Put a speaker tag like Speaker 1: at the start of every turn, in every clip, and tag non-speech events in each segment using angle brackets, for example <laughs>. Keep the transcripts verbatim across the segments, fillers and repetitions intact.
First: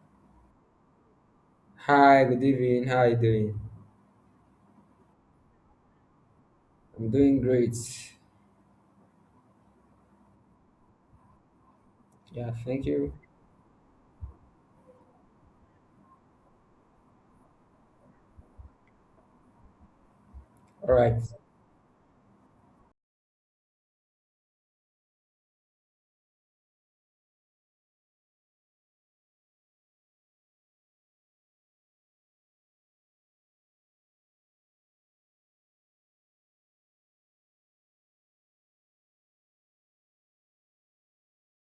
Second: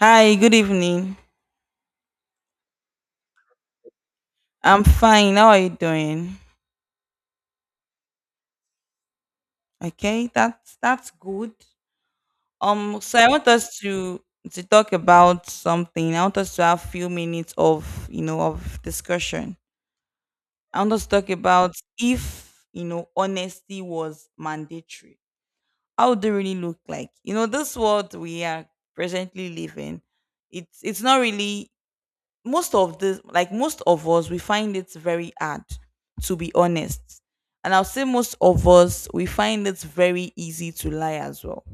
Speaker 1: Hi, good evening.
Speaker 2: Hi, good evening. How are you doing?
Speaker 1: I'm fine. How are you doing?
Speaker 2: I'm doing great.
Speaker 1: Okay, that's that's good.
Speaker 2: Yeah, thank
Speaker 1: Um,
Speaker 2: you.
Speaker 1: so I want us to to talk about something. I want us to have few minutes of you know of discussion. I want
Speaker 2: All
Speaker 1: us to
Speaker 2: right.
Speaker 1: talk about if you know honesty was mandatory. How would it really look like? You know, this world we are presently living, it's it's not really most of this, like most of us, we find it very hard to be honest, and I'll say most of us we find it very easy to lie as well.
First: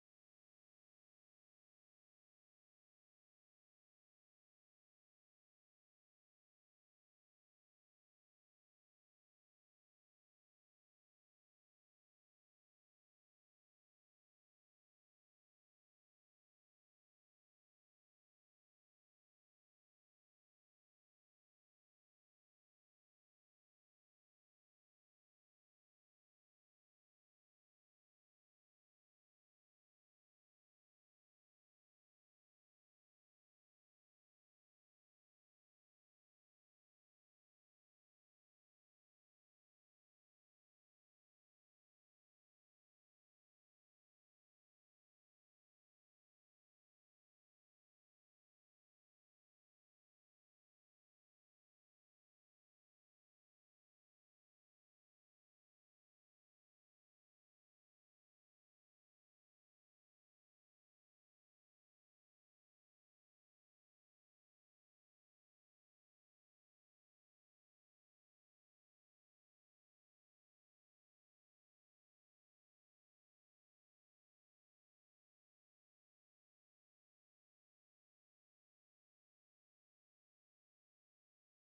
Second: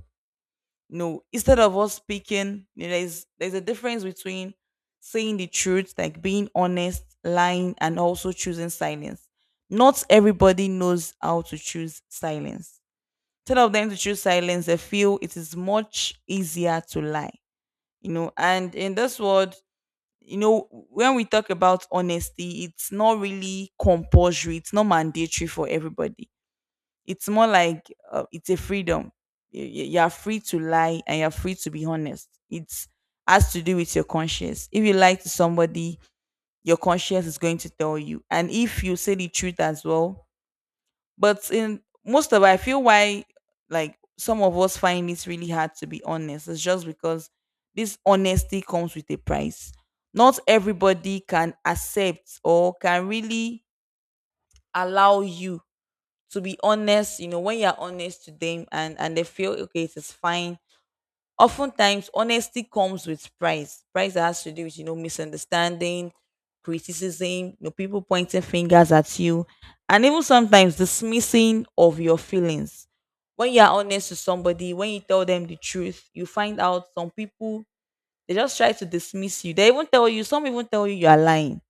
Speaker 1: No, instead of us speaking, you know, there's there's a difference between saying the truth, like being honest, lying, and also choosing silence. Not everybody knows how to choose silence. Instead of them to choose silence, they feel it is much easier to lie, you know and in this world, you know when we talk about honesty, it's not really compulsory, it's not mandatory for everybody. It's more like uh, it's a freedom. Y- y- you are free to lie and you're free to be honest. It's has to do with your conscience. If you lie to somebody, your conscience is going to tell you, and if you say the truth as well. But in most of, I feel why, like, some of us find it really hard to be honest. It's just because this honesty comes with a price. Not everybody can accept or can really allow you to be honest. You know, when you're honest to them, and and they feel okay, it is fine. Oftentimes, honesty comes with price. Price that has to do with, you know, misunderstanding, criticism, you know, people pointing fingers at you, and even sometimes dismissing of your feelings. When you are honest to somebody, when you tell them the truth, you find out some people, they just try to dismiss you. They even tell you, some even tell you you are lying.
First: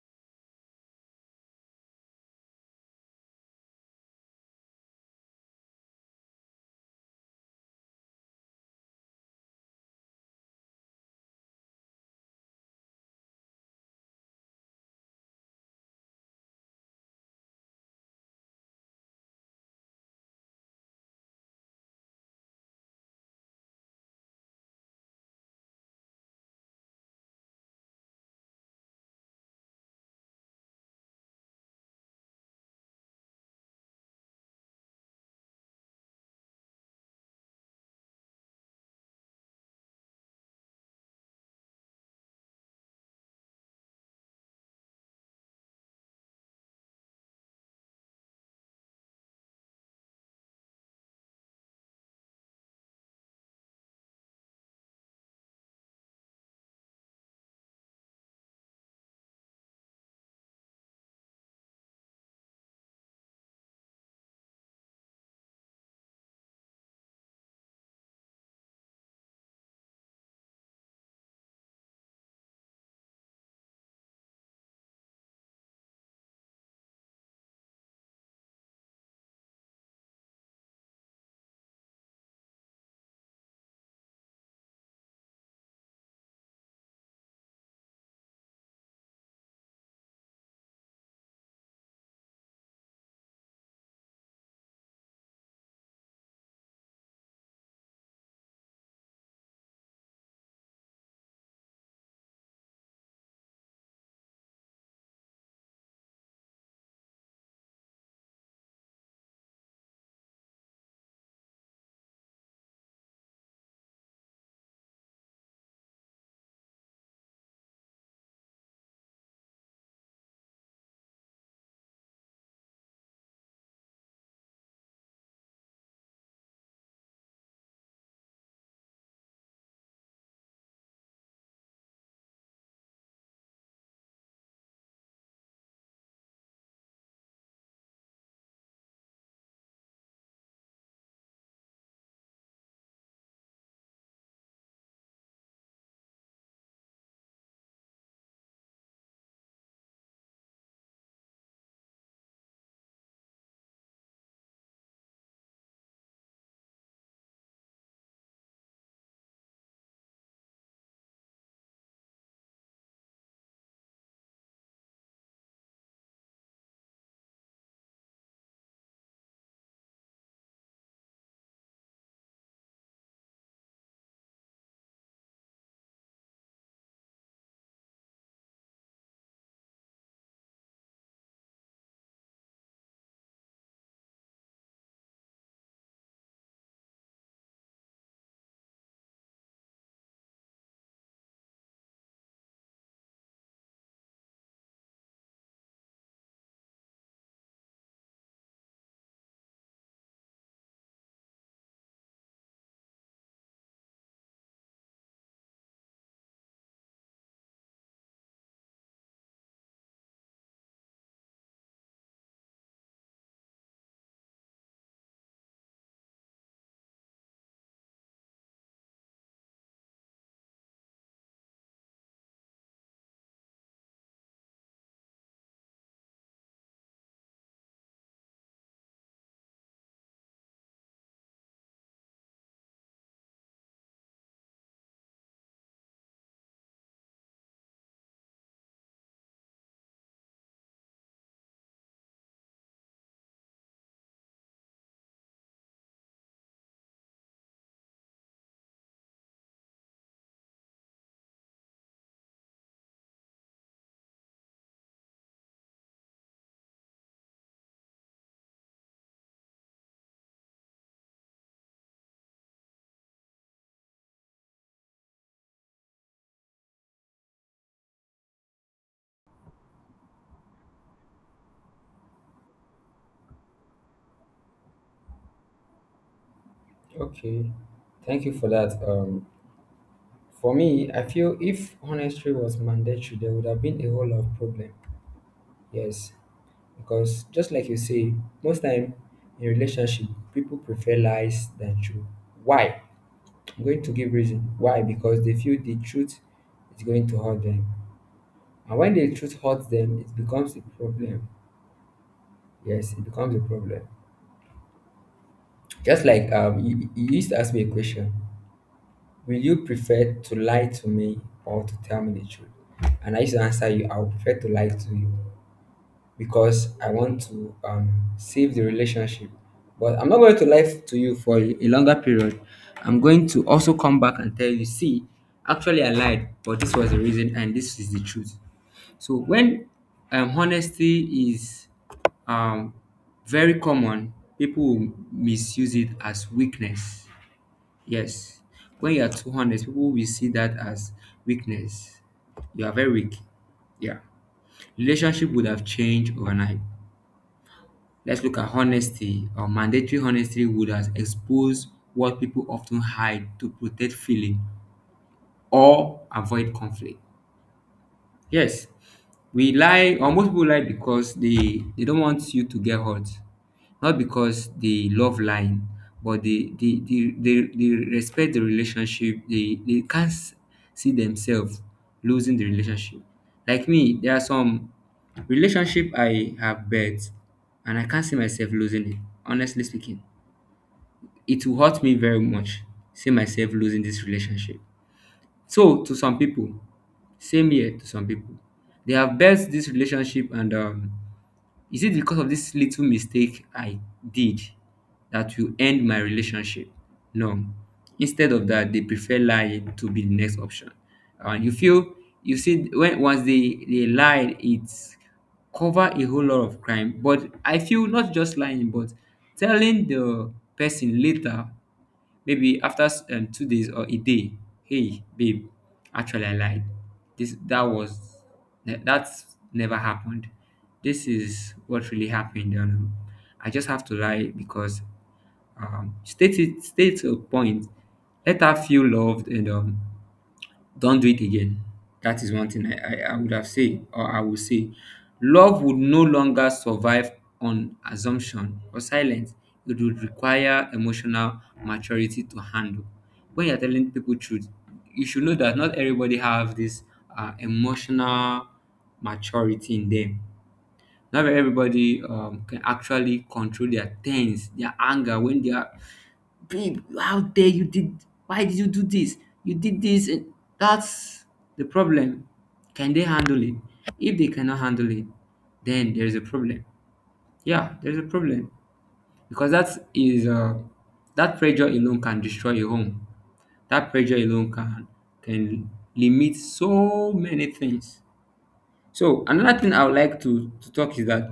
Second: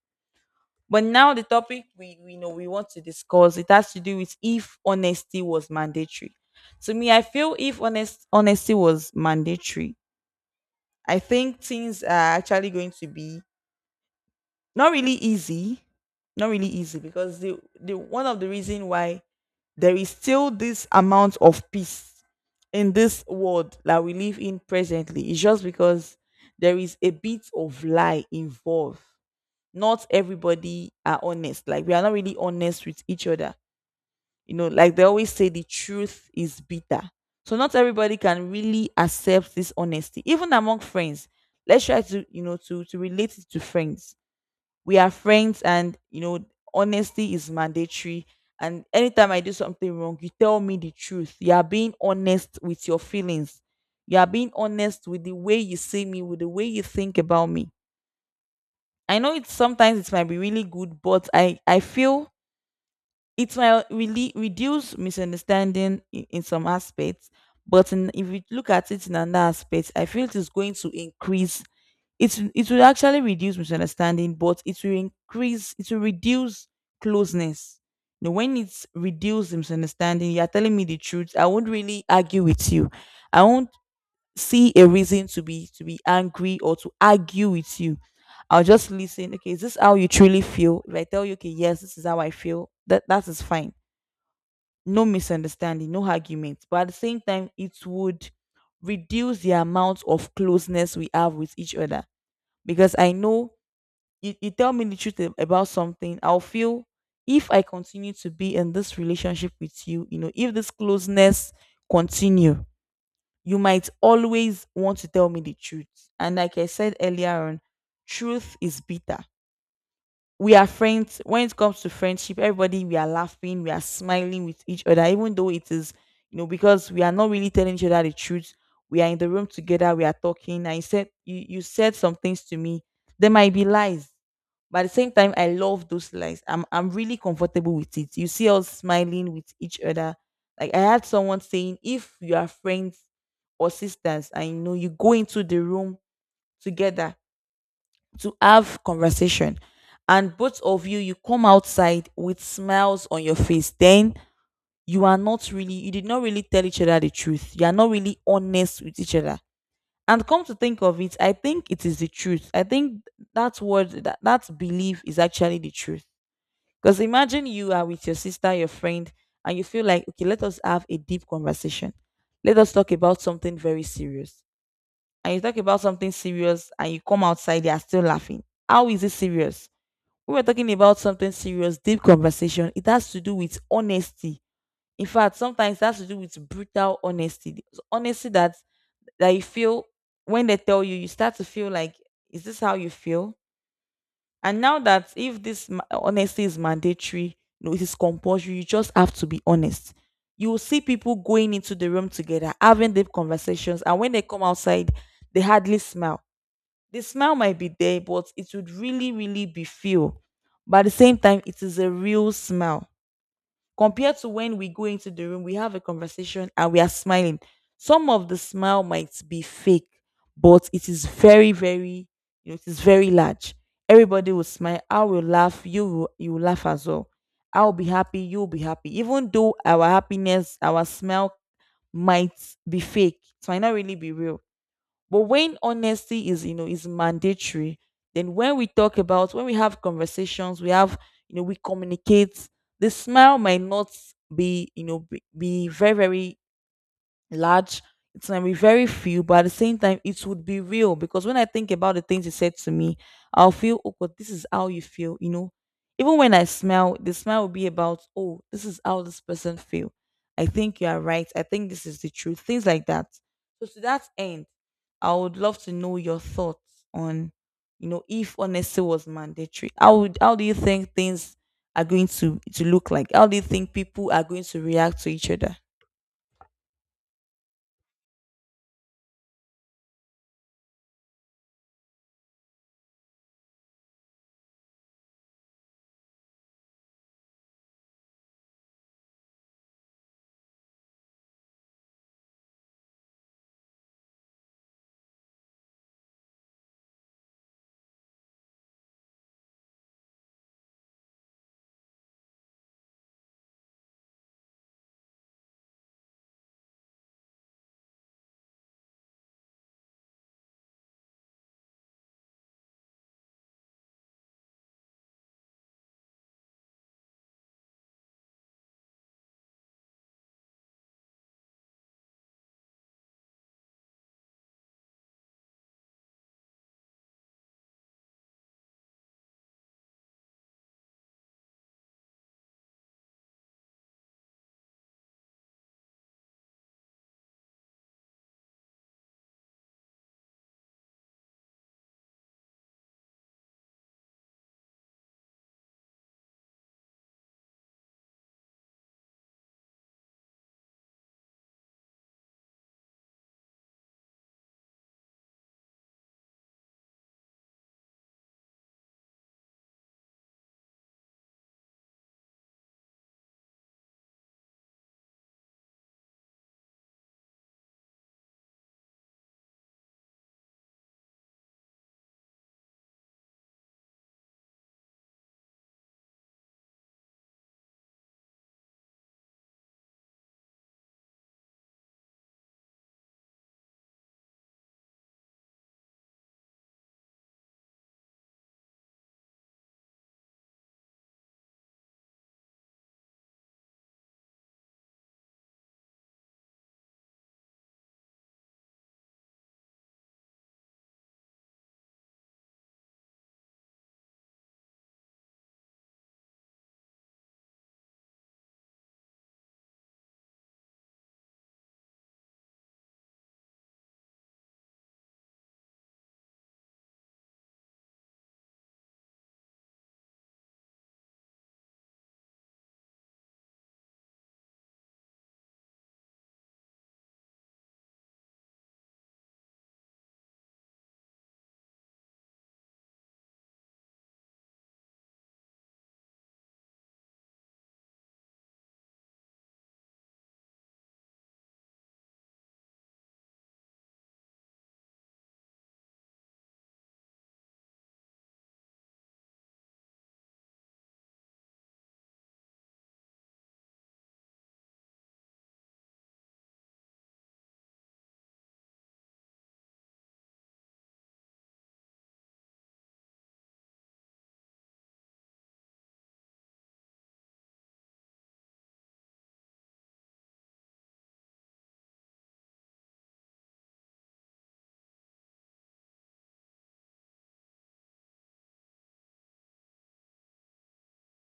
Speaker 1: But now the topic we, we know we want to discuss, it has to do with if honesty was mandatory. To me, I feel if honest honesty was mandatory, I think things are actually going to be not really easy, not really easy, because the the one of the reason why there is still this amount of peace in this world that we live in presently is just because there is a bit of lie involved. Not everybody are honest. Like, we are not really honest with each other. You know, like they always say, the truth is bitter, so not everybody can really accept this honesty, even among friends. Let's try to, you know, to to relate it to friends. We are friends, and you know, honesty is mandatory, and anytime I do something wrong, you tell me the truth, you are being honest with your feelings, you are being honest with the way you see me, with the way you think about me. I know it's sometimes it might be really good, but i i feel it will really reduce misunderstanding in, in some aspects. But in, if you look at it in another aspect, I feel it is going to increase. It, it will actually reduce misunderstanding, but it will increase, it will reduce closeness. You, when it's reduced misunderstanding, you're telling me the truth, I won't really argue with you. I won't see a reason to be, to be angry or to argue with you. I'll just listen. Okay, is this how you truly feel? If I tell you, okay, yes, this is how I feel, that that is fine. No misunderstanding, no argument. But at the same time, it would reduce the amount of closeness we have with each other. Because I know you, you tell me the truth ab- about something, I'll feel, if I continue to be in this relationship with you, you know, if this closeness continue, you might always want to tell me the truth. And like I said earlier on, truth is bitter. We are friends. When it comes to friendship, everybody, we are laughing, we are smiling with each other, even though it is, you know, because we are not really telling each other the truth. We are in the room together, we are talking. I said you, you said some things to me. There might be lies, but at the same time, I love those lies. I'm i'm really comfortable with it. You see us smiling with each other. Like, I had someone saying, if you are friends or sisters, I know you go into the room together to have conversation, and both of you, you come outside with smiles on your face, then you are not really, you did not really tell each other the truth, you are not really honest with each other. And come to think of it, I think it is the truth. I think that word, that, that belief is actually the truth. Because imagine you are with your sister, your friend, and you feel like, okay, let us have a deep conversation, let us talk about something very serious. And you talk about something serious, and you come outside, they are still laughing. How is it serious? We were talking about something serious, deep conversation. It has to do with honesty. In fact, sometimes it has to do with brutal honesty. The Honesty that that you feel, when they tell you, you start to feel like, is this how you feel? And now that, if this ma- honesty is mandatory, no, it is compulsory. You just have to be honest. You will see people going into the room together, having deep conversations, and when they come outside, they hardly smile. The smile might be there, but it would really, really be feel. But at the same time, it is a real smile. Compared to when we go into the room, we have a conversation and we are smiling. Some of the smile might be fake, but it is very, very, you know, it is very large. Everybody will smile. I will laugh. You will, you will laugh as well. I'll be happy. You'll be happy. Even though our happiness, our smile might be fake, it might not really be real. But when honesty is, you know, is mandatory, then when we talk about, when we have conversations, we have, you know, we communicate, the smile might not be, you know, be, be very, very large. It's gonna be very few, but at the same time, it would be real, because when I think about the things he said to me, I'll feel, oh God, this is how you feel, you know. Even when I smile, the smile will be about, oh, this is how this person feel. I think you are right. I think this is the truth. Things like that. So to that end, I would love to know your thoughts on, you know, if honesty was mandatory. How would, how do you think things are going to to look like? How do you think people are going to react to each other?
Speaker 2: Okay. Thank you for that. Um, for me, I feel if honesty was mandatory, there would have been a whole lot of problem. Yes, because just like you say, most time in relationship, people prefer lies than truth. Why? I'm going to give reason. Why? Because they feel the truth is going to hurt them, and when the truth hurts them, it becomes a problem. Yes, it becomes a problem. Just like um, you, you used to ask me a question. Will you prefer to lie to me or to tell me the truth? And I used to answer you, I would prefer to lie to you because I want to um, save the relationship. But I'm not going to lie to you for a a longer period. I'm going to also come back and tell you, see, actually I lied, but this was the reason and this is the truth. So when um, honesty is um, very common, people will misuse it as weakness. Yes. When you are too honest, people will see that as weakness. You are very weak. Yeah. Relationship would have changed overnight. Let's look at honesty, or mandatory honesty would have exposed what people often hide to protect feeling or avoid conflict. Yes, we lie, or most people lie because they they don't want you to get hurt, not because they love lying, but they they they, they, they respect the relationship. They they can't s- see themselves losing the relationship. Like me, there are some relationship I have built, and I can't see myself losing it. Honestly speaking, it will hurt me very much. See myself losing this relationship. So to some people, same here, to some people, they have built this relationship, and um, is it because of this little mistake I did that will end my relationship? No. Instead of that, they prefer lying to be the next option. Uh, you feel you see, when once they they lie, it's cover a whole lot of crime. But I feel not just lying, but telling the person later. Maybe after um, two days or a day, hey, babe, actually, I lied. This that was that- That's never happened. This is what really happened. Um, I just have to lie because um, state it, state a point. Let her feel loved and um, don't do it again. That is one thing I, I, I would have said, or I would say. Love would no longer survive on assumption or silence. It would require emotional maturity to handle. When you're telling people truth, you should know that not everybody have this uh, emotional maturity in them. Not everybody um, can actually control their tense, their anger, when they are, babe, how dare you did, why did you do this? You did this. And that's the problem. Can they handle it? If they cannot handle it, then there's a problem. Yeah, there's a problem because that is uh, that pressure alone can destroy a home. That pressure alone can can limit so many things. So another thing I would like to to talk is that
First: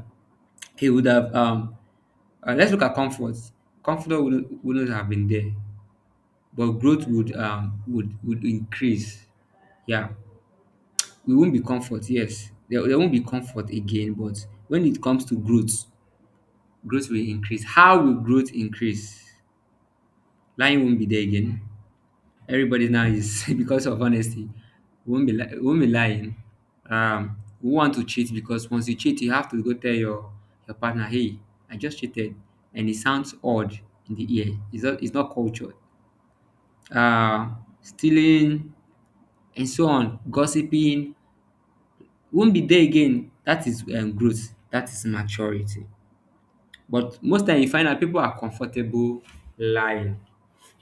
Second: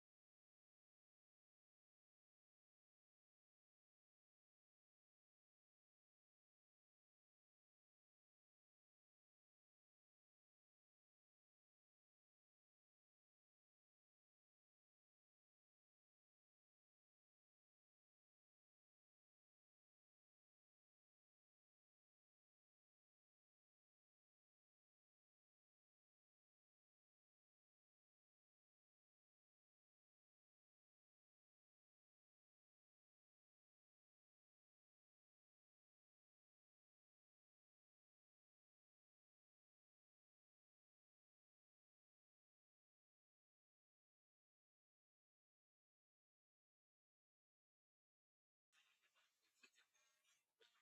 Speaker 2: he would have um uh, let's look at comfort. Comfort wouldn't, wouldn't have been there, but growth would um would would increase. Yeah, we won't be comfort. Yes, there, there won't be comfort again. But when it comes to growth, growth will increase. How will growth increase? Lying won't be there again. Everybody now is <laughs> because of honesty. We Won't be li- we won't be lying. Um, we want to cheat, because once you cheat, you have to go tell your your partner, "Hey, I just cheated," and it sounds odd in the ear. It's not it's not cultured. Uh, stealing and so on, gossiping, won't be there again. That is um, growth. That is maturity. But most time you find out people are comfortable lying.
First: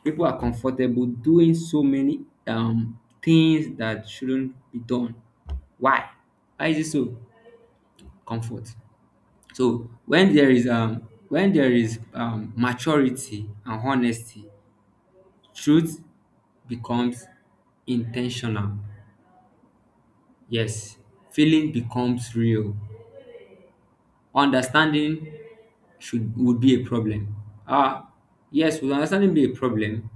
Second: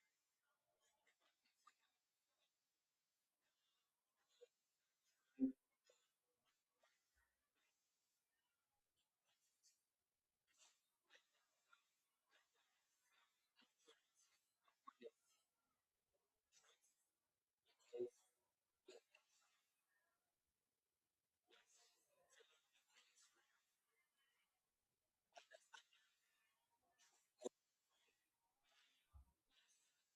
Speaker 2: People are comfortable doing so many um things that shouldn't be done. Why? Why is it so? Comfort. So when there is um when there is um maturity and honesty, truth becomes intentional. Yes, feeling becomes real. Understanding should would be a problem. Ah, yes, would understanding be a problem?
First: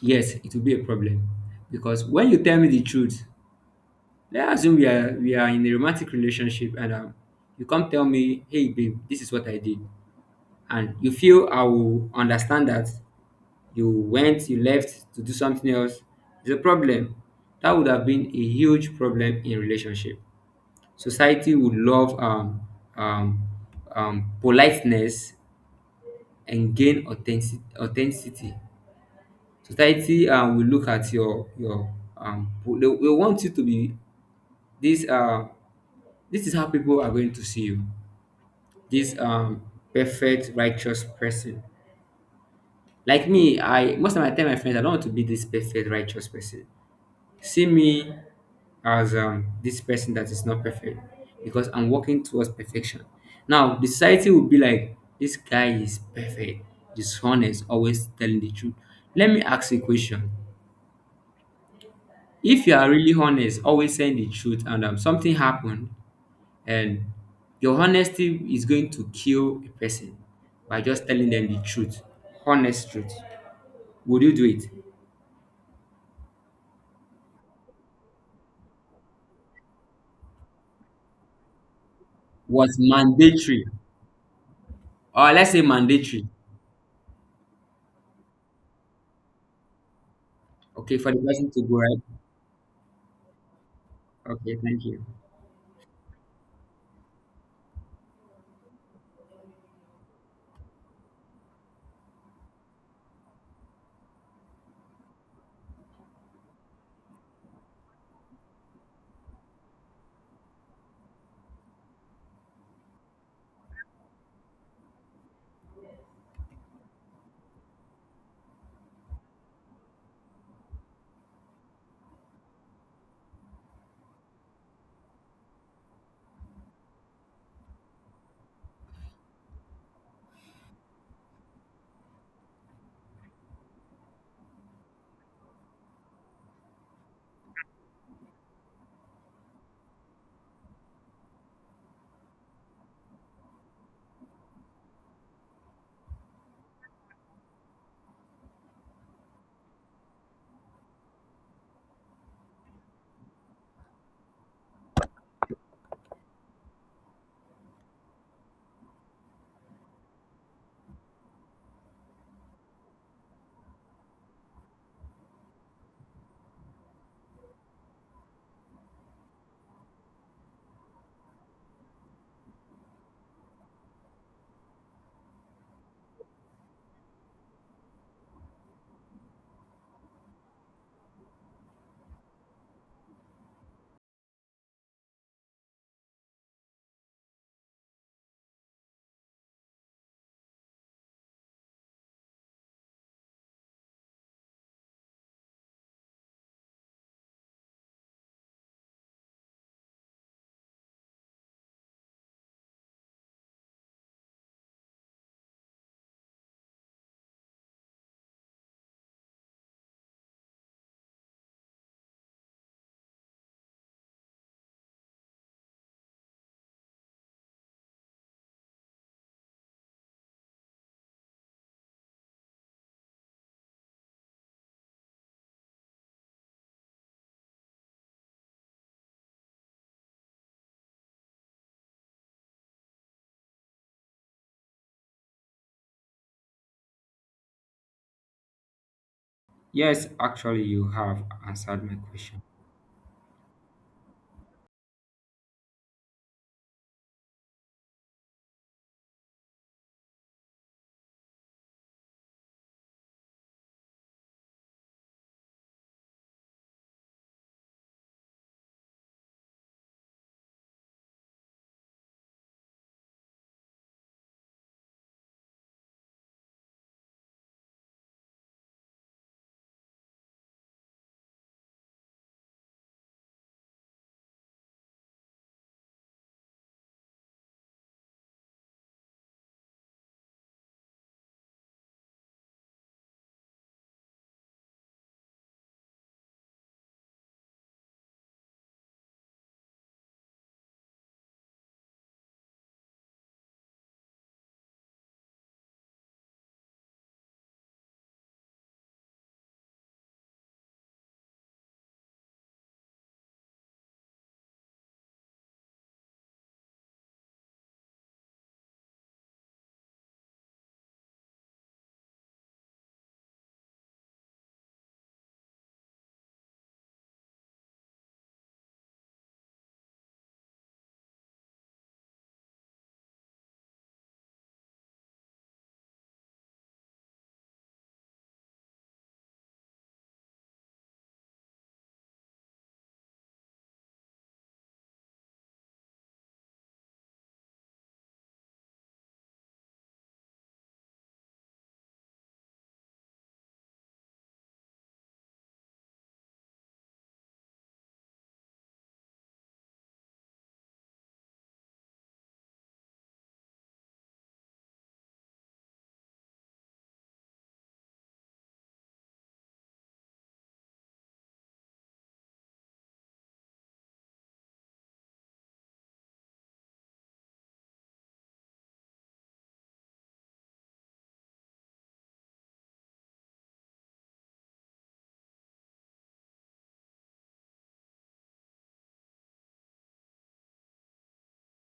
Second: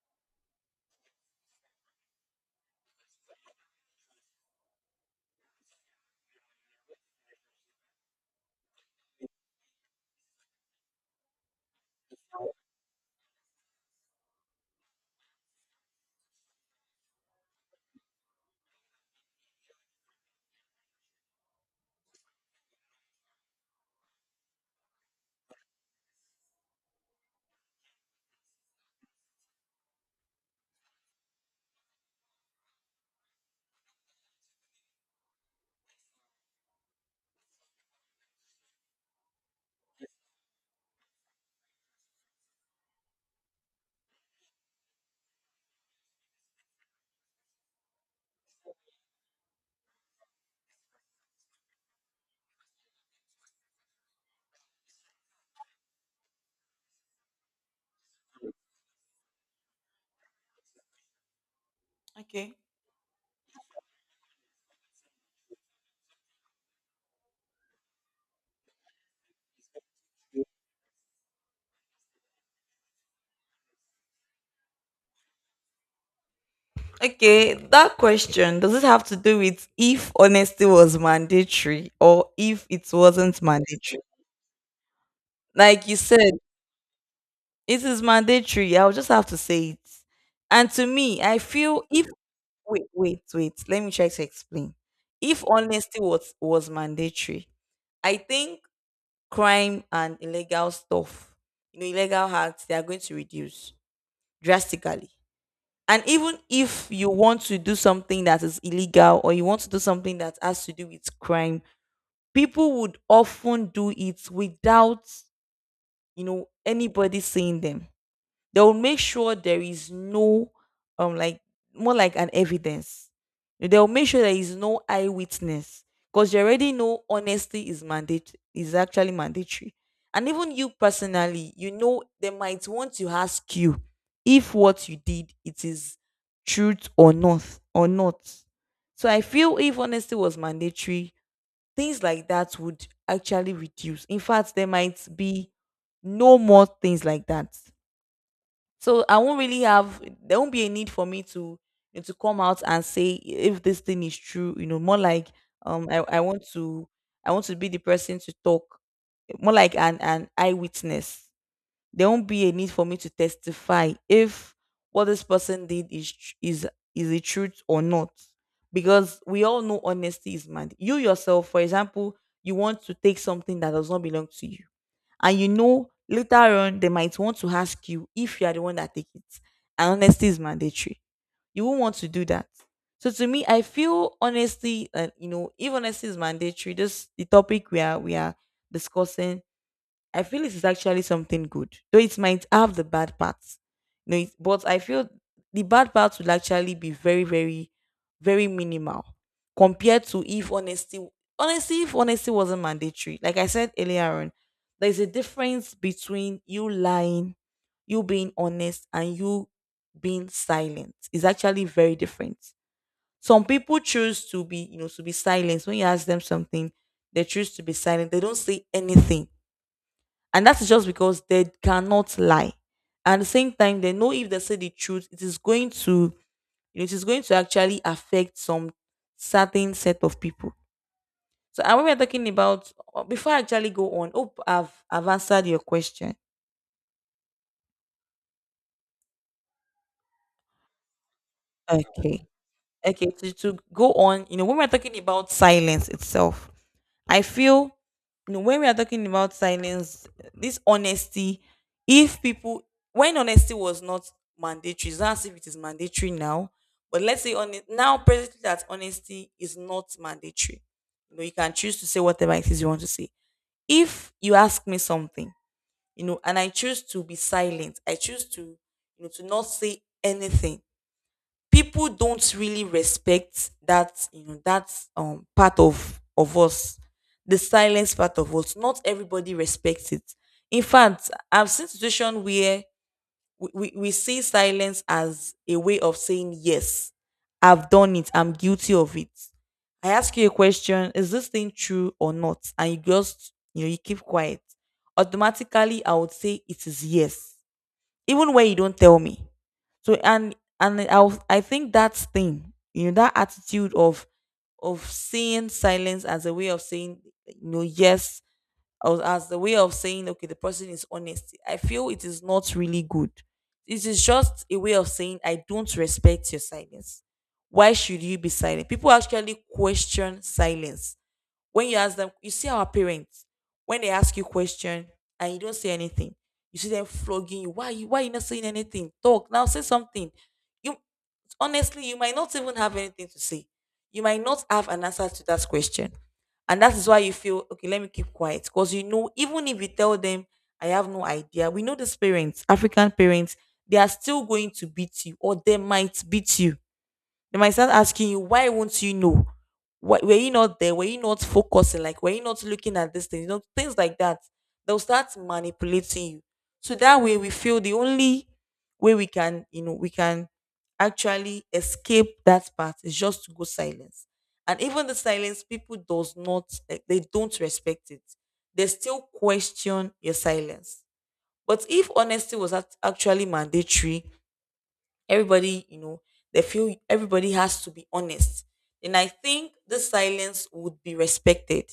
Speaker 2: Yes, it will be a problem, because when you tell me the truth, let's assume we are we are in a romantic relationship, and um, you come tell me, hey babe, this is what I did, and you feel I will understand that you went, you left to do something else. It's a problem. That would have been a huge problem in relationship. Society would love um um um politeness and gain authentic authenticity. Society um, will look at your your um po- they, will want you to be this uh this is how people are going to see you. This um perfect righteous person. Like me, I most of my time, my friends, I don't want to be this perfect righteous person. See me as um, this person that is not perfect, because I'm working towards perfection. Now, the society will be like, this guy is perfect, dishonest, always telling the truth. Let me ask you a question.
Speaker 1: Okay.
Speaker 2: If you are really honest, always saying the truth, and um, something happened, and your honesty is going to kill a person by just telling them the truth, honest truth. Would you do it?
Speaker 1: Okay, that question, does it have to do with if honesty was mandatory or if
Speaker 2: Was
Speaker 1: it wasn't
Speaker 2: mandatory,
Speaker 1: mandatory?
Speaker 2: or let's say
Speaker 1: Like you
Speaker 2: mandatory,
Speaker 1: said, it is mandatory. I'll just have to say it. And to
Speaker 2: okay, for the
Speaker 1: me, I
Speaker 2: person to go
Speaker 1: feel
Speaker 2: right?
Speaker 1: if, wait, wait, wait. Let me try to
Speaker 2: Okay,
Speaker 1: explain.
Speaker 2: thank you.
Speaker 1: If honesty was was mandatory, I think crime and illegal stuff, you know, illegal acts, they are going to reduce drastically. And even if you want to do something that is illegal, or you want to do something that has to do with crime, people would often do it without, you know, anybody seeing them. They will make sure there is no um like, more like an evidence. They'll make sure there is no eyewitness, because you already know honesty is mandate is actually mandatory. And even you personally, you know, they might want to ask you if what you did it is truth or not, or not. So I feel if honesty was mandatory, things like that would actually reduce. In fact, there might be no more things like that. So I won't really have, there won't be a need for me to, you know, to come out and say if this thing is true, you know, more like um I, I want to, I want to be the person to talk, more like an, an eyewitness. There won't be a need for me to testify if what this person did is tr- is is the truth or not. Because we all know honesty is mad. You yourself, for example, you want to take something that does not belong to you and you know later on they might want to ask you if you are the one that take it and honesty is mandatory, you won't want to do that. So to me, I feel honesty uh, you know if honesty is mandatory, this the topic we are we are discussing, I feel it is actually something good, though it might have the bad parts. You know, it, but I feel the bad parts will actually be very, very, very minimal compared to if honesty. Honestly, if honesty wasn't mandatory, like I said earlier on, there's a difference between you lying, you being honest, and you being silent. It's actually very different. Some people choose to be, you know, to be silent. When you ask them something, they choose to be silent. They don't say anything and that is just because they cannot lie. At the same time, they know if they say the truth, it is going to you know, it is going to actually affect some certain set of people. So and when we're talking about uh, before I actually go on, hope I've I've answered your question.
Speaker 2: Yes, actually, you have answered my
Speaker 1: Okay.
Speaker 2: question.
Speaker 1: Okay, to, to go on, you know, when we're talking about silence itself, I feel, you know, when we are talking about silence, this honesty, if people when honesty was not mandatory, it's not as if it is mandatory now. But let's say on now presently that honesty is not mandatory. You know, you can choose to say whatever it is you want to say. If you ask me something, you know, and I choose to be silent, I choose to, you know, to not say anything. People don't really respect that, you know, that um part of of us, the silence part of us. Not everybody respects it. In fact, I've seen situation where we, we, we see silence as a way of saying yes. I've done it, I'm guilty of it. I ask you a question, is this thing true or not, and you just, you know you keep quiet. Automatically, I would say it is yes, even when you don't tell me. So and and I I think that thing, you know, that attitude of of seeing silence as a way of saying, you know, yes, or as the way of saying okay, the person is honest. I feel it is not really good. It is just a way of saying I don't respect your silence. Why should you be silent? People actually question silence. When you ask them, you see our parents, when they ask you question and you don't say anything, you see them flogging you. Why are you why you not saying anything? Talk now, say something. You honestly, you might not even have anything to say. You might not have an answer to that question. And that is why you feel okay, let me keep quiet. Because you know, even if you tell them I have no idea, we know these parents, African parents, they are still going to beat you, or they might beat you. They might start asking you, why won't you know? Why, were you not there? Were you not focusing? Like, were you not looking at this thing? You know, things like that. They'll start manipulating you. So that way, we feel the only way we can, you know, we can actually escape that part is just to go silence. And even the silence, people does not, like, they don't respect it. They still question your silence. But if honesty was act- actually mandatory, everybody, you know, they feel everybody has to be honest. And I think this silence would be respected.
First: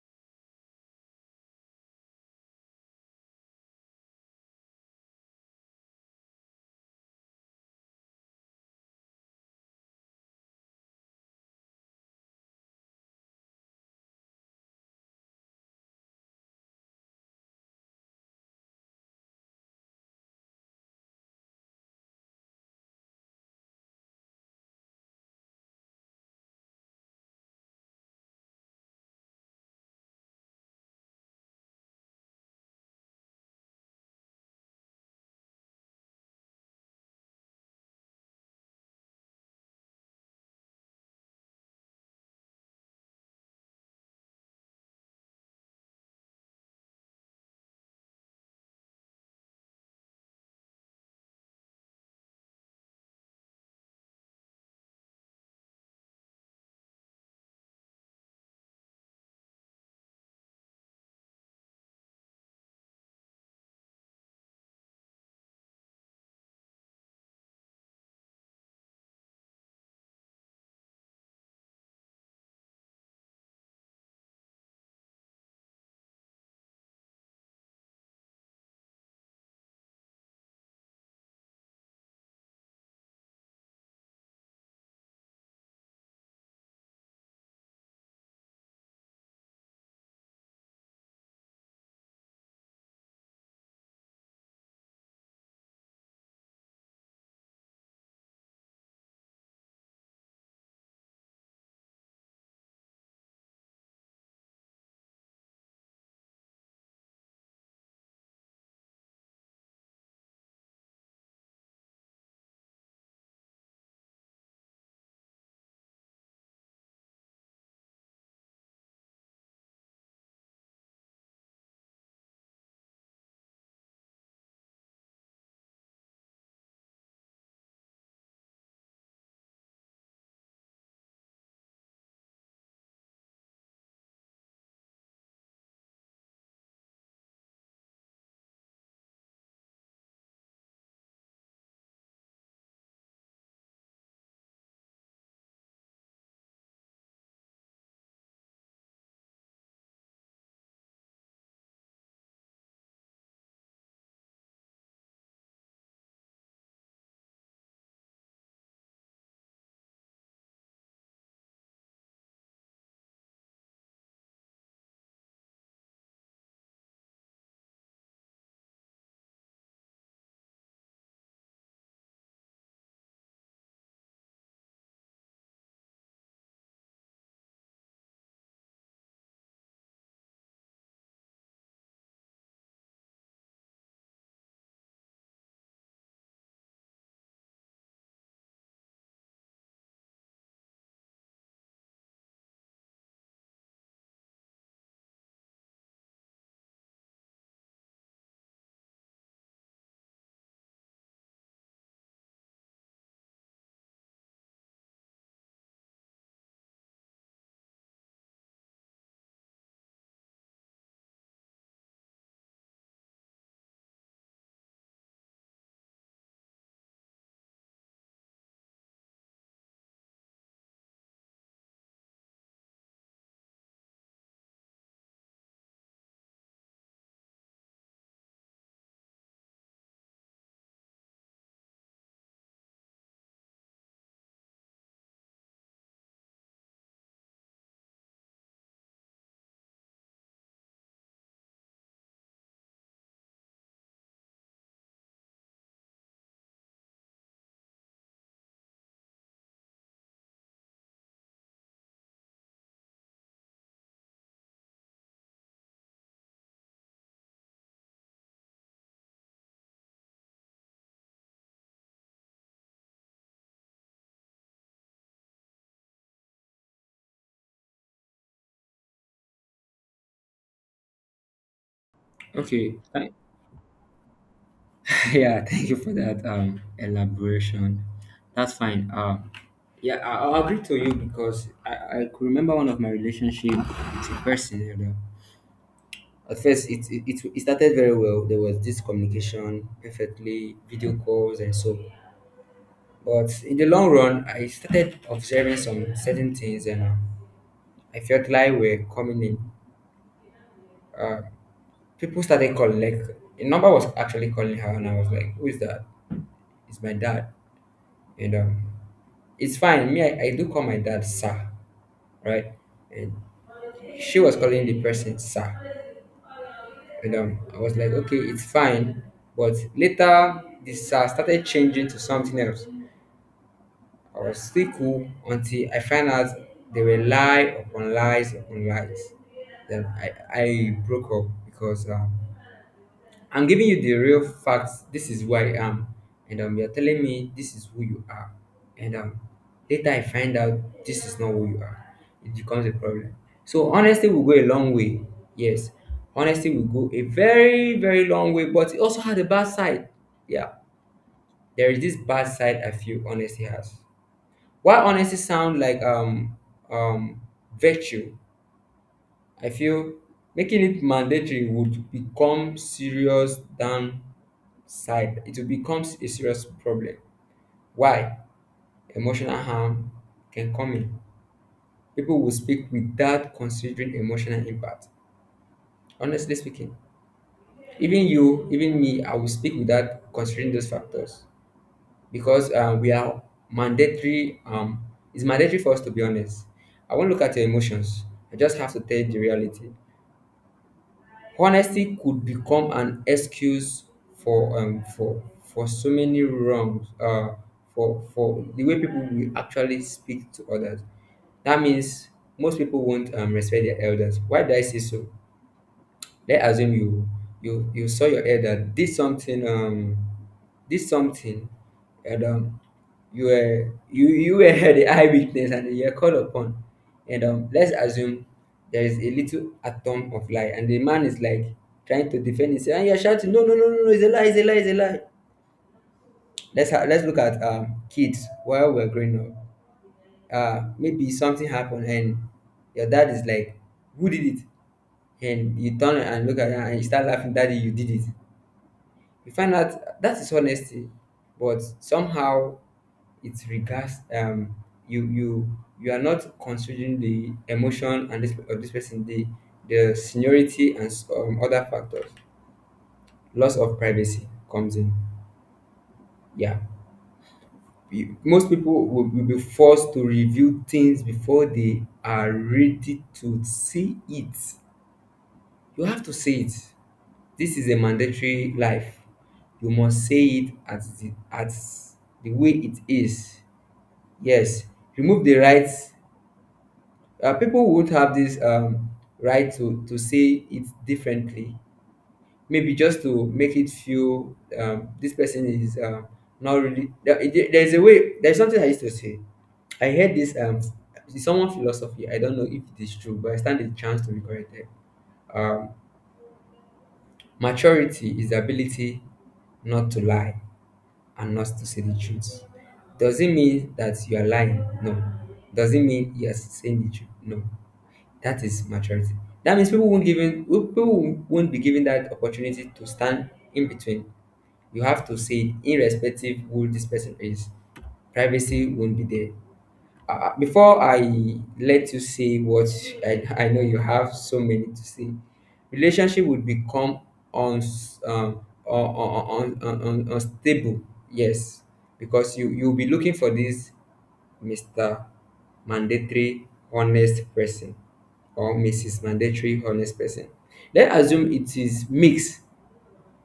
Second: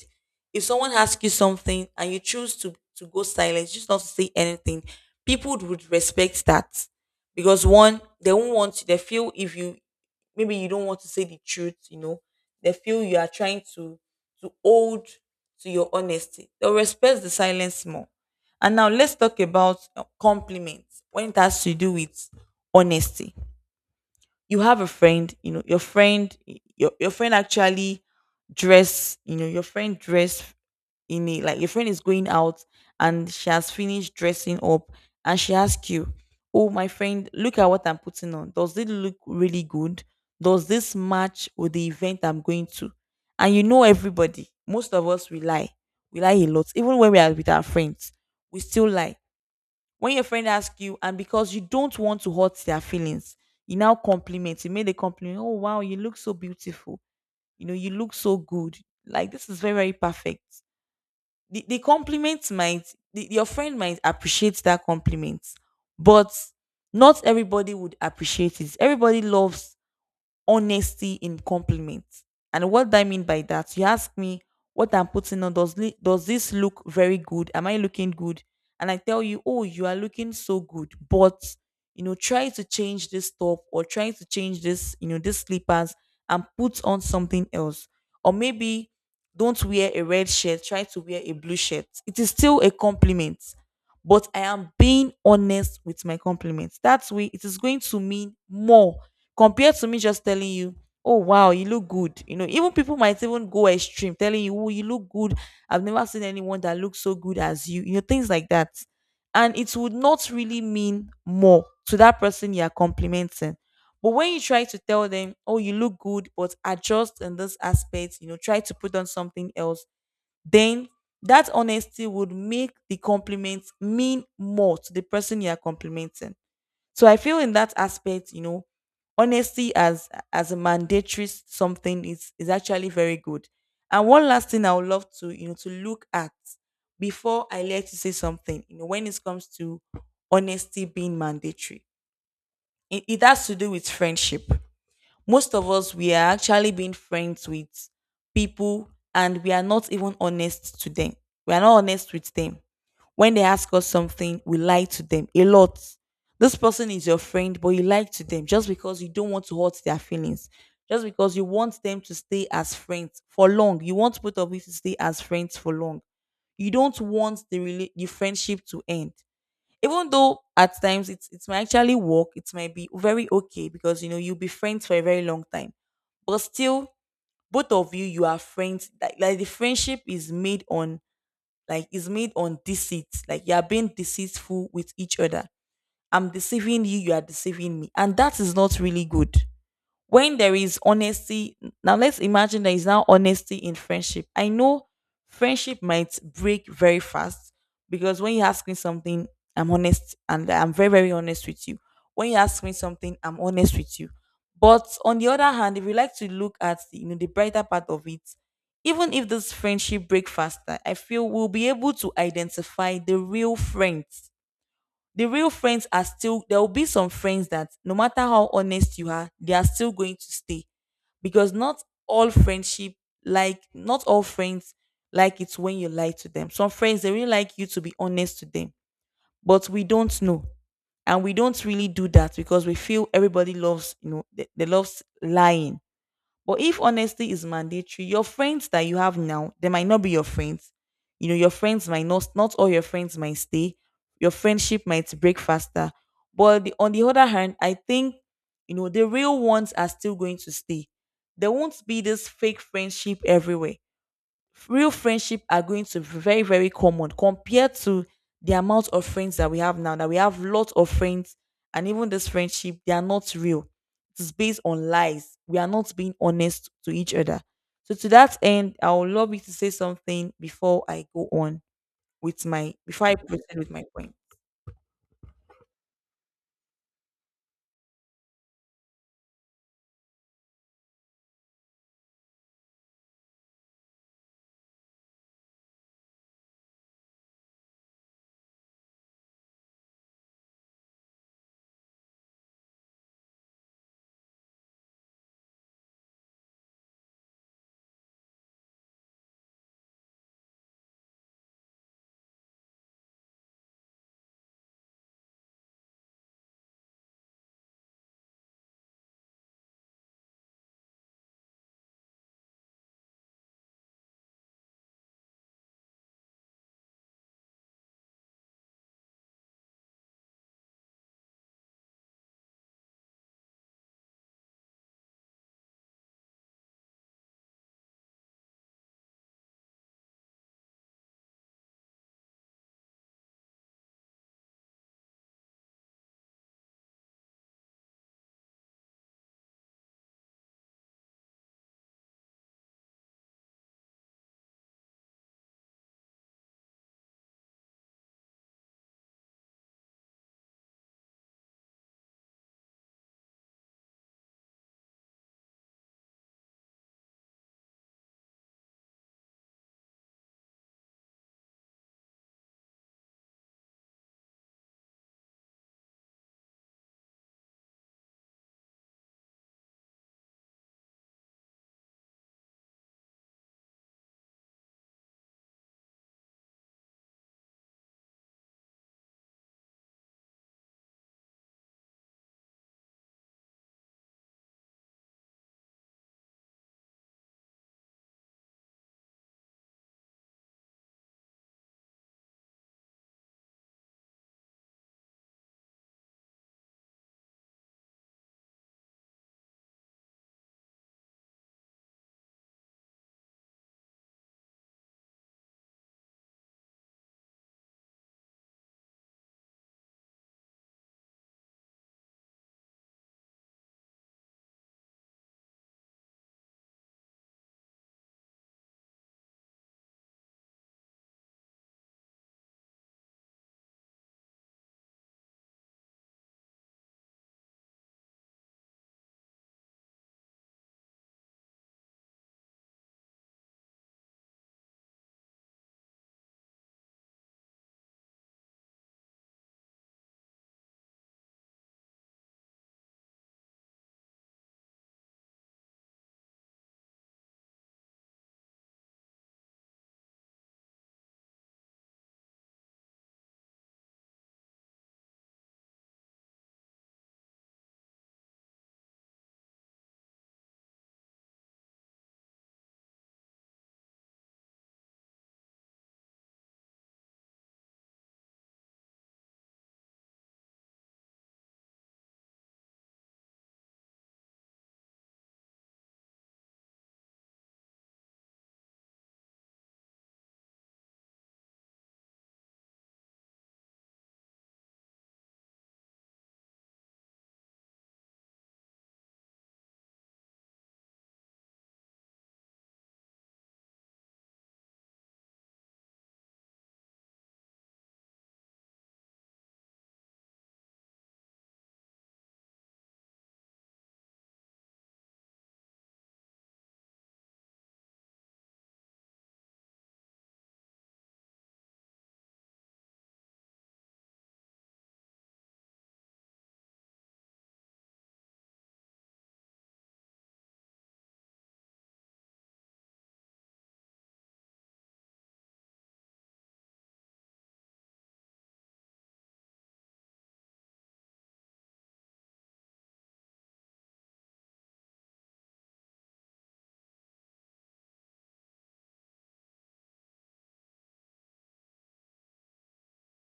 Speaker 1: If someone asks you something and you choose to, to go silent, just not to say anything, people would respect that. Because one, they won't want to, they feel if you maybe you don't want to say the truth, you know, they feel you are trying to to hold to your honesty. They'll respect the silence more. And now let's talk about uh, compliments when it has to do with honesty. You have a friend, you know, your friend your your friend actually dress, you know, your friend dress in a like your friend is going out and she has finished dressing up and she asks you, oh, my friend, look at what I'm putting on. Does it look really good? Does this match with the event I'm going to? And you know everybody. Most of us, we lie. We lie a lot. Even when we are with our friends, we still lie. When your friend asks you, and because you don't want to hurt their feelings, you now compliment. You made a compliment. Oh wow, you look so beautiful. You know, you look so good. Like this is very, very perfect. The, the compliment might the, your friend might appreciate that compliment, but not everybody would appreciate it. Everybody loves honesty in compliments. And what do I mean by that? You ask me what I'm putting on. Does li- does this look very good? Am I looking good? And I tell you, oh, you are looking so good. But you know, try to change this top or try to change this, you know, this slippers and put on something else. Or maybe don't wear a red shirt. Try to wear a blue shirt. It is still a compliment, but I am being honest with my compliments. That way, it is going to mean more compared to me just telling you, oh, wow, you look good. You know, even people might even go extreme telling you, oh, you look good. I've never seen anyone that looks so good as you, you know, things like that. And it would not really mean more to that person you are complimenting. But when you try to tell them, oh, you look good, but adjust in this aspect, you know, try to put on something else, then that honesty would make the compliment mean more to the person you are complimenting. So I feel in that aspect, you know, honesty as as a mandatory s- something is is actually very good. And one last thing I would love to, you know, to look at before I let you say something, you know, when it comes to honesty being mandatory, it, it has to do with friendship. Most of us, we are actually being friends with people, and we are not even honest to them. We are not honest with them. When they ask us something, we lie to them a lot. This person is your friend, but you lie to them just because you don't want to hurt their feelings, just because you want them to stay as friends for long. You want both of you to stay as friends for long. You don't want the rela- the friendship to end, even though at times it's it might actually work, it might be very okay because you know you'll be friends for a very long time. But still, both of you, you are friends. Like, like the friendship is made on like is made on deceit. Like you are being deceitful with each other. I'm deceiving you, you are deceiving me. And that is not really good. When there is honesty, now let's imagine there is now honesty in friendship. I know friendship might break very fast, because when you ask me something, I'm honest, and I'm very very honest with you. When you ask me something, I'm honest with you. But on the other hand, if you like to look at the, you know, the brighter part of it, even if this friendship break faster, I feel we'll be able to identify the real friends. The real friends are still there will be some friends that no matter how honest you are, they are still going to stay, because not all friendship like not all friends like it when you lie to them. Some friends they really like you to be honest to them, but we don't know. And we don't really do that because we feel everybody loves, you know, they, they loves lying. But if honesty is mandatory, your friends that you have now, they might not be your friends. You know, your friends might not, not all your friends might stay. Your friendship might break faster. But the, on the other hand, I think, you know, the real ones are still going to stay. There won't be this fake friendship everywhere. Real friendship are going to be very very common compared to the amount of friends that we have now, that we have lots of friends, and even this friendship they are not real, it is based on lies, we are not being honest to each other. So to that end, I would love you to say something before I go on with my
Speaker 2: Okay,
Speaker 1: before
Speaker 2: th-
Speaker 1: I proceed with my point.
Speaker 2: <laughs> yeah, thank you for that um, elaboration. That's fine. Um, yeah, I- I'll agree to you, because I, I could remember one of my relationship with a person. You know, at first it, it it it started very well. There was this communication perfectly, video calls and so. But in the long run, I started observing some certain things, and uh, I felt like we're coming in. uh, people started calling, like a number was actually calling her, and I was like, who is that? It's my dad. And um it's fine. Me, I, I do call my dad sir, right? And she was calling the person sir. And um I was like, okay, it's fine. But later this sir started changing to something else. I was still cool until I found out they were lie upon lies upon lies. Then I, I broke up because uh, I'm giving you the real facts. This is who I am. And um, you're telling me this is who you are. And um, later I find out this is not who you are. It becomes a problem. So honesty will go a long way. Yes. Honesty will go a very, very long way, but it also has a bad side. Yeah. There is this bad side I feel honesty has. While honesty sound like um um virtue, I feel making it mandatory would become serious than side, it becomes a serious problem. Why? Emotional harm can come in. People will speak without considering emotional impact. Honestly speaking, even you, even me, I will speak without considering those factors, because uh, we are mandatory. Um, it's mandatory for us to be honest. I won't look at your emotions. I just have to tell you the reality. Honesty could become an excuse for um for for so many wrongs, uh for for the way people will actually speak to others. That means most people won't um respect their elders. Why do I say so? Let's assume you you you saw your elder did something, um did something and um you were you you were <laughs> the eyewitness, and you were called upon, and um let's assume there is a little atom of lie, and the man is like trying to defend himself, and you're shouting, no, no, no, no, no, it's a lie, it's a lie, it's a lie. Let's ha- let's look at um kids while we're growing up. Uh maybe something happened, and your dad is like, who did it? And you turn and look at her and you start laughing, daddy, you did it. We find out that is honesty, but somehow it regards, um you you you are not considering the emotion and this of this person, the the seniority and some other factors. Loss of privacy comes in. Yeah, You- most people will, will be forced to review things before they are ready to see it. You have to see it. This is a mandatory life. You must say it as the as the way it is. Yes, remove the right. Uh, people would have this um right to to say it differently. Maybe just to make it feel, um this person is um not really. There, there- there's a way. There's something I used to say. I heard this um someone philosophy. I don't know if it is true, but I stand a chance to be corrected. Um, Maturity is the ability not to lie and not to say the truth. Does it mean that you are lying? No. Does it mean you are saying the truth? No. That is maturity. That means people won't given people won't be given that opportunity to stand in between. You have to say it irrespective who this person is. Privacy won't be there. Uh, before I let you say what I, I know you have so many to say, relationship would become uns, um, un, un, un, un, unstable. Yes, because you you'll be looking for this mister Mandatory Honest Person or missus Mandatory Honest Person. Let's assume it is mixed.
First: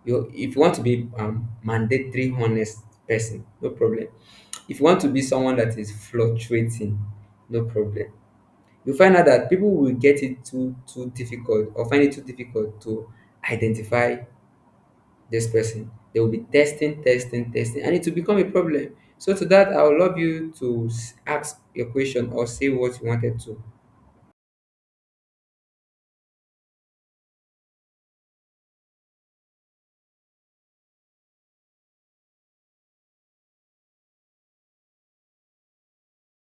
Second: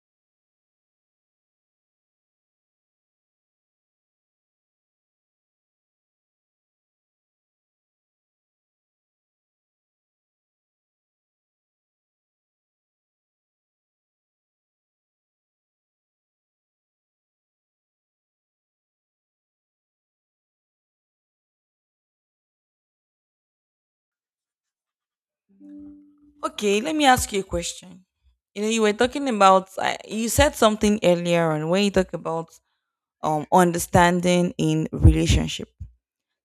Speaker 2: You if you want to be um mandatory honest person, no problem. If you want to be someone that is fluctuating, no problem. You find out that people will get it too too difficult or find it too difficult to identify this person. They will be testing testing testing and it will become a problem. So to that I would love you to s- ask your question or say what you wanted to.
Speaker 1: Okay, let me ask you a question. You know, you were talking about I you said something earlier on when you talk about um understanding in relationship.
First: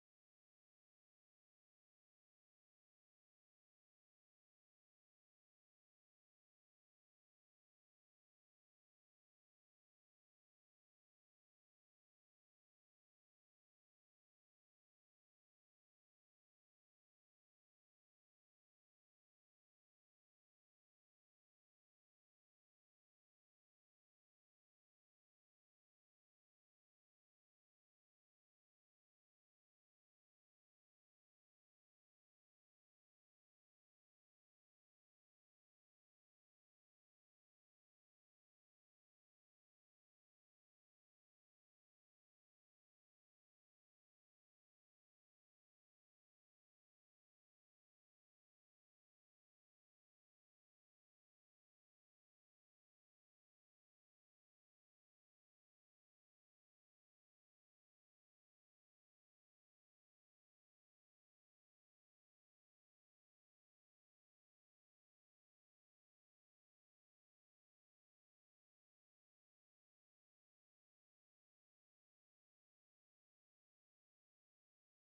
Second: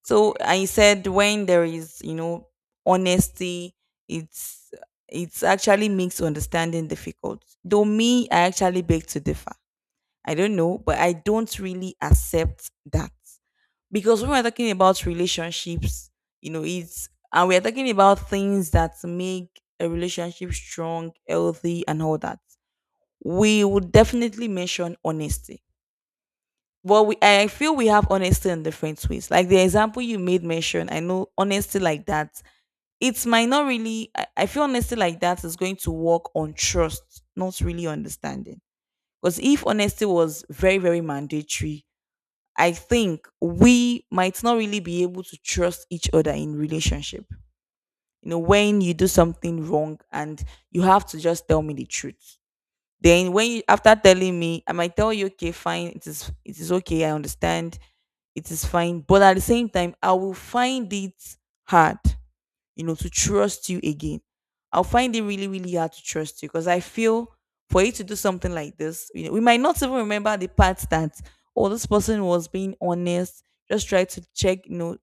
Speaker 1: So I said when there is, you know, honesty, it's it's actually makes understanding difficult. Though me, I actually beg to differ. I don't know, but I don't really accept that. Because when we're talking about relationships, you know, it's and we're talking about things that make a relationship strong, healthy, and all that. We would definitely mention honesty. Well, we, i feel we have honesty in different ways. Like the example you made mention, I know honesty like that, it might not really i, I feel honesty like that is going to work on trust, not really understanding. Because if honesty was very very mandatory, I think we might not really be able to trust each other in relationship. You know, when you do something wrong and you have to just tell me the truth, then when you, after telling me, I might tell you, okay, fine, it is it is okay, I understand, it is fine. But at the same time, I will find it hard, you know, to trust you again. I'll find it really, really hard to trust you, because I feel for you to do something like this, you know, we might not even remember the part that, oh, this person was being honest. Just try to check, you know,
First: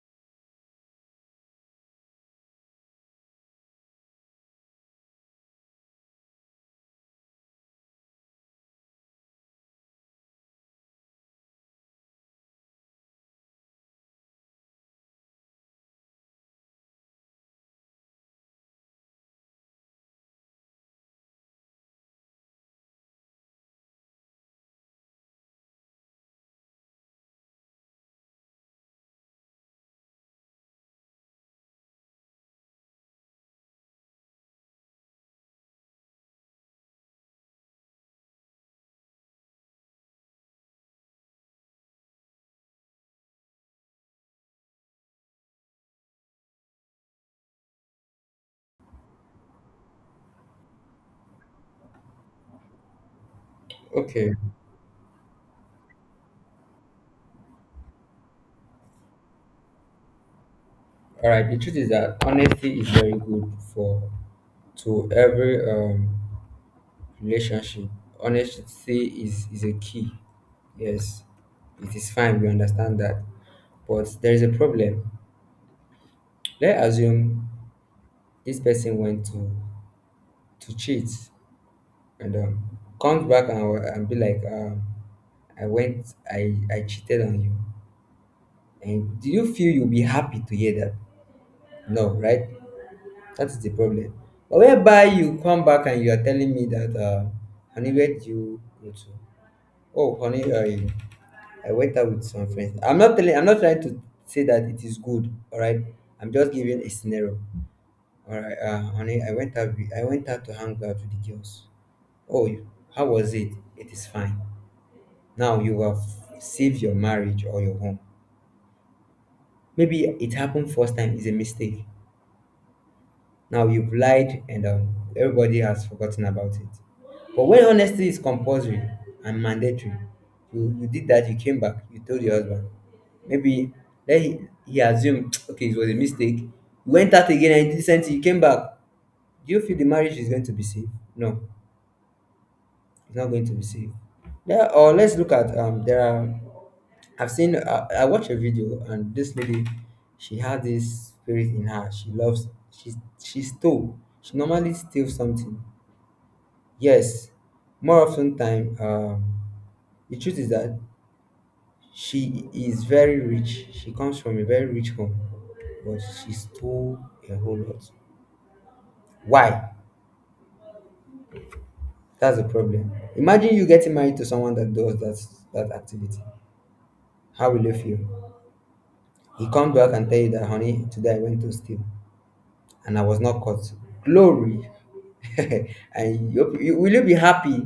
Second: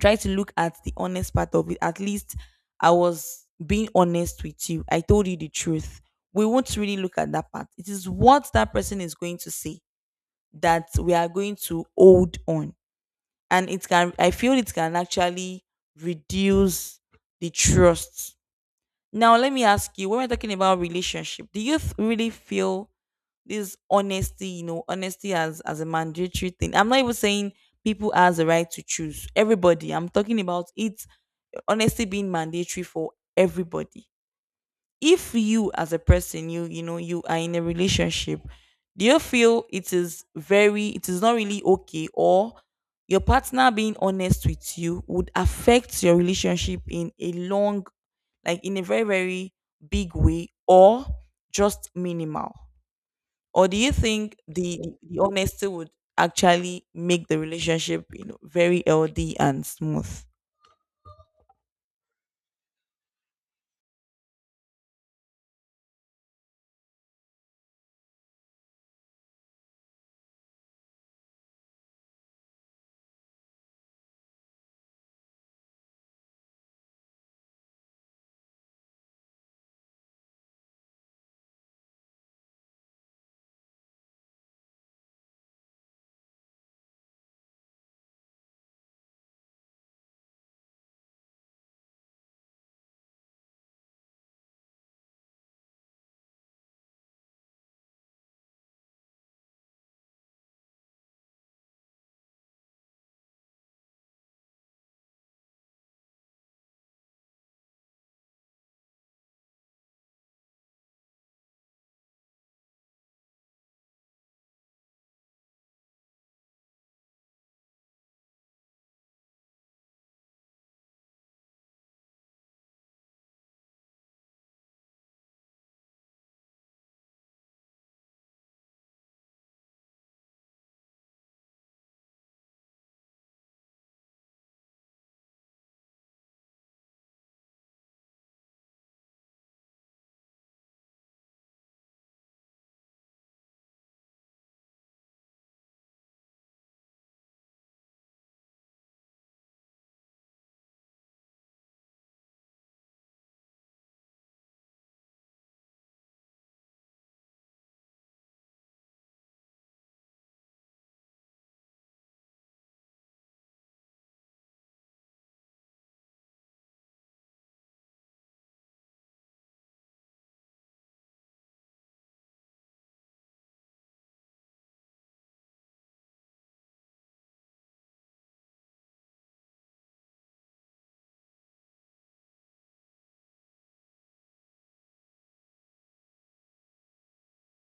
Speaker 1: try to look at the honest part of it. At least I was being honest with you, I told you the truth. We won't really look at that part. It is what that person is going to say that we are going to hold on, and it can I feel it can actually reduce the trust. Now let me ask you, when we're talking about relationship, do you th- really feel this honesty, you know, honesty as as a mandatory thing? I'm not even saying people has the right to choose, everybody I'm talking about it, honesty being mandatory for everybody. If you as a person, you you know, you are in a relationship, do you feel it is very, it is not really okay, or your partner being honest with you would affect your relationship in a long, like in a very very big way, or just minimal? Or do you
Speaker 2: Okay,
Speaker 1: think the the honesty would actually make the relationship, you know, very healthy and smooth?
Speaker 2: all right, the truth is that honesty is very good for to every um relationship. Honesty is is a key. Yes, it is fine, we understand that, but there is a problem. Let's assume this person went to to cheat and, um, comes back and, and be like, um, I went i i cheated on you. And do you feel you'll be happy to hear that? No, right? That is the problem. But whereby you come back and you are telling me that, uh, I needed you to. Oh, honey, I I went out with some friends. I'm not telling, I'm not trying to say that it is good. All right, I'm just giving a scenario. All right, uh, honey, I went out. with- I went out to hang out with the girls. Oh, you- how was it? It is fine. Now you have saved your marriage or your home. Maybe it happened first time is a mistake. Now you've lied and um, everybody has forgotten about it. But when honesty is compulsory and mandatory, you, you did that, you came back, you told your husband. Maybe then he, he assumed, <tsk> okay, it was a mistake. You went out again and you did not same thing, you came back. Do you feel the marriage is going to be safe? No, it's not going to be safe. Yeah, or let's look at um there are. I've seen, uh, I watched a video, and this lady, she had this spirit in her. She loves she she stole. She normally steals something. Yes, more often time, um the truth is that she is very rich, she comes from a very rich home, but she stole a whole lot. Why? That's the problem. Imagine you getting married to someone that does that that activity. How will you feel? He come back and tell you that, honey, today I went to steal and I was not caught. Glory. <laughs> And you, you, will you be happy?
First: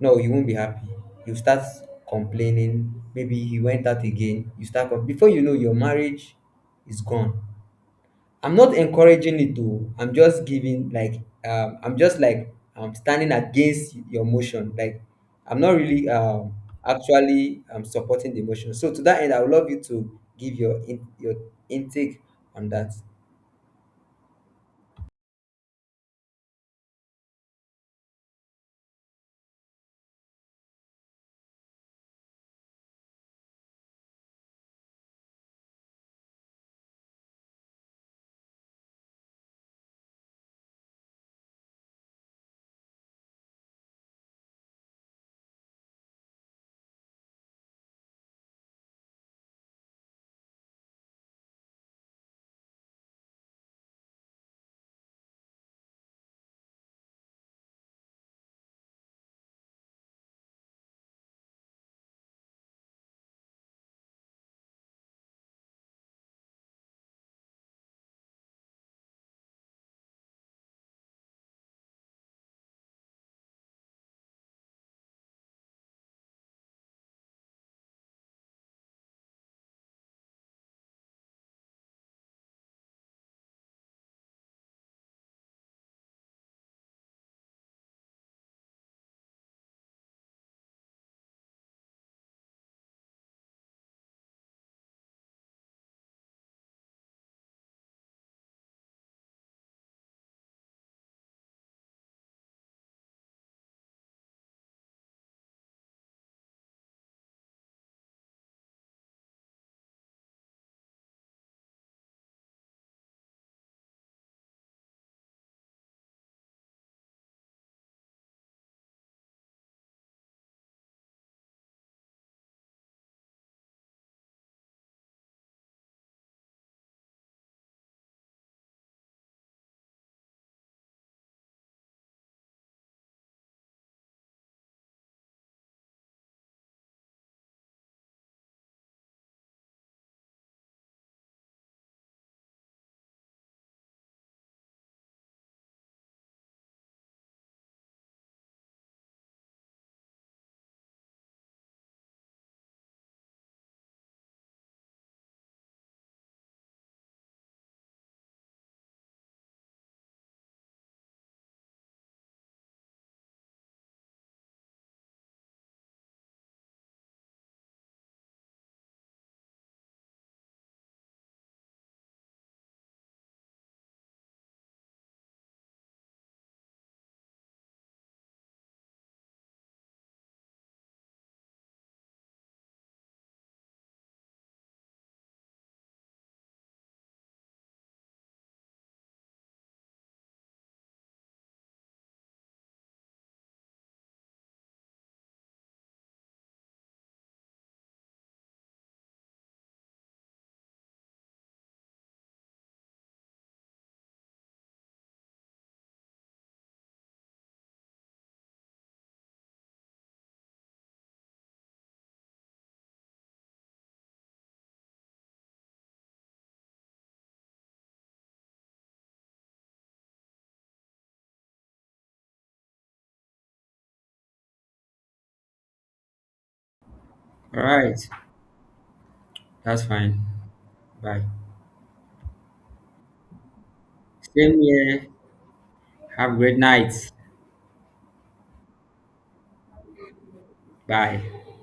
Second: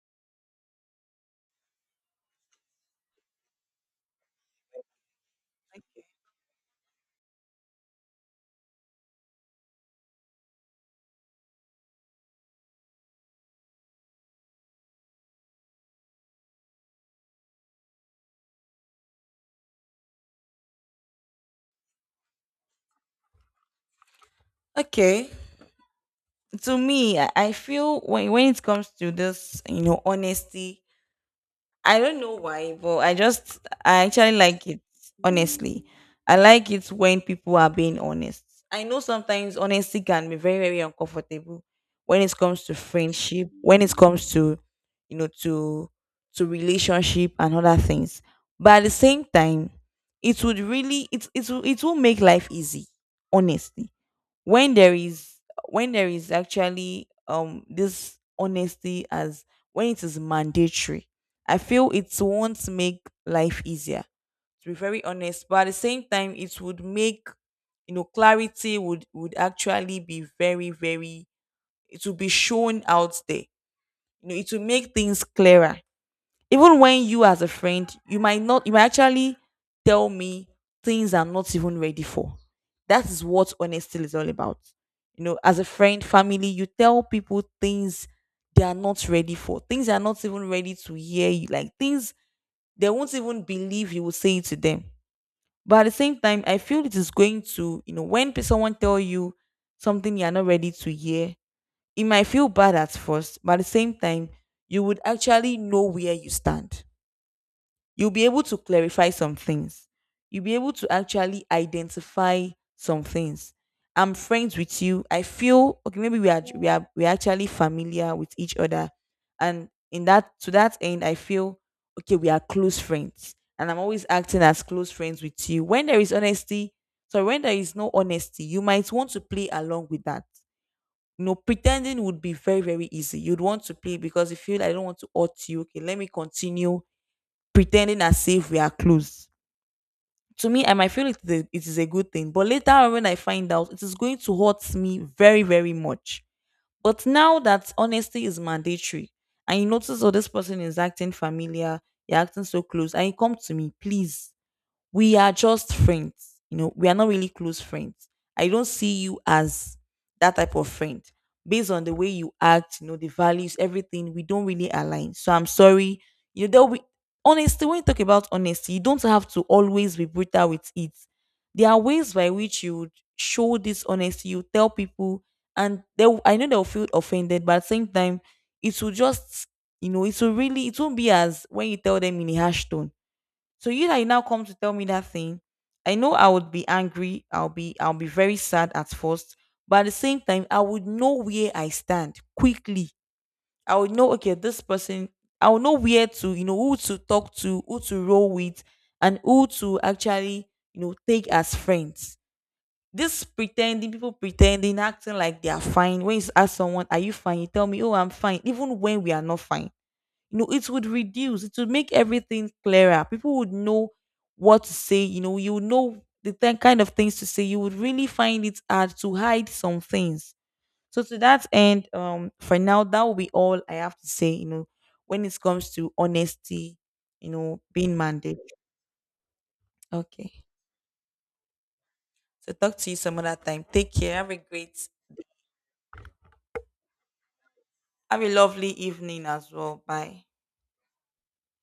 Speaker 2: No, you won't be happy. You start complaining. Maybe he went out again. You start, com- before you know, your marriage is gone. I'm not encouraging it though, I'm just giving like, um I'm just like, I'm standing against your motion. Like, I'm not really um actually um supporting the motion. So to that end, I would love you to give your in, your intake on that.
Speaker 1: Okay. To me, I I feel when when it comes to this, you know, honesty, I don't know why, but I just, I actually like it. Honestly, I like it when people are being honest. I know sometimes honesty can be very very uncomfortable, when it comes to friendship, when it comes to you know to to relationship and other things. But at the same time, it would really it it will- it will make life easy. Honestly, when there is, when there is actually um this honesty, as when it is mandatory, I feel it won't make life easier, to be very honest. But at the same time, it would make, you know, clarity would would actually be very very, it would be shown out there. You know, it will make things clearer. Even when you, as a friend, you might not, you might actually tell me things I'm not even ready for. That is what honesty is all about. You know, as a friend, family, you tell people things they are not ready for, things they are not even ready to hear you, like things they won't even believe you will say it to them. But at the same time, I feel it is going to, you know, when pe- someone tell you something you're not ready to hear, it might feel bad at first, but at the same time, you would actually know where you stand, you'll be able to clarify some things. You'll be able to actually identify some things. I'm friends with you, I feel okay. Maybe we are we are we are actually familiar with each other, and in that to that end, I feel okay, we are close friends, and I'm always acting as close friends with you. When there is honesty, so when there is no honesty, you might want to play along with that. You know, pretending would be very very easy. You'd want to play because you feel I don't want to hurt you. Okay, let me continue pretending as if we are close. To me, I might feel it is, a, it is a good thing, but later on when I find out, it is going to hurt me very, very much. But now that honesty is mandatory, and you notice, oh, this person is acting familiar, you're acting so close, and you come to me, please, we are just friends. You know, we are not really close friends. I don't see you as that type of friend. Based on the way you act, you know, the values, everything, we don't really align. So I'm sorry. You know, there'll be honesty. When you talk about honesty, you don't have to always be brutal with it. There are ways by which you would show this honesty, you tell people, and they'll I know they'll feel offended, but at the same time, it will just, you know, it will really, it won't be as when you tell them in a harsh tone. So you that you now come to tell me that thing, I know I would be angry. I'll be I'll be very sad at first, but at the same time, I would know where I stand quickly. I would know, okay, this person, I would know where to, you know, who to talk to, who to roll with, and who to actually, you know, take as friends. This pretending, people pretending, acting like they are fine. When you ask someone, "Are you fine?" You tell me, "Oh, I'm fine," even when we are not fine. You know, it would reduce, it would make everything clearer. People would know what to say, you know, you would know the th- kind of things to say. You would really find it hard to hide some things. So to that end, um for now that will be all I have to say, you know, when it comes to honesty, you know,
Speaker 2: All
Speaker 1: being
Speaker 2: right,
Speaker 1: mandate.
Speaker 2: that's fine.
Speaker 1: Okay,
Speaker 2: Bye.
Speaker 1: so talk to you some other time, take care, have a
Speaker 2: Same
Speaker 1: great,
Speaker 2: here. Have a great night.
Speaker 1: have a lovely evening as well. Bye.
Speaker 2: Bye.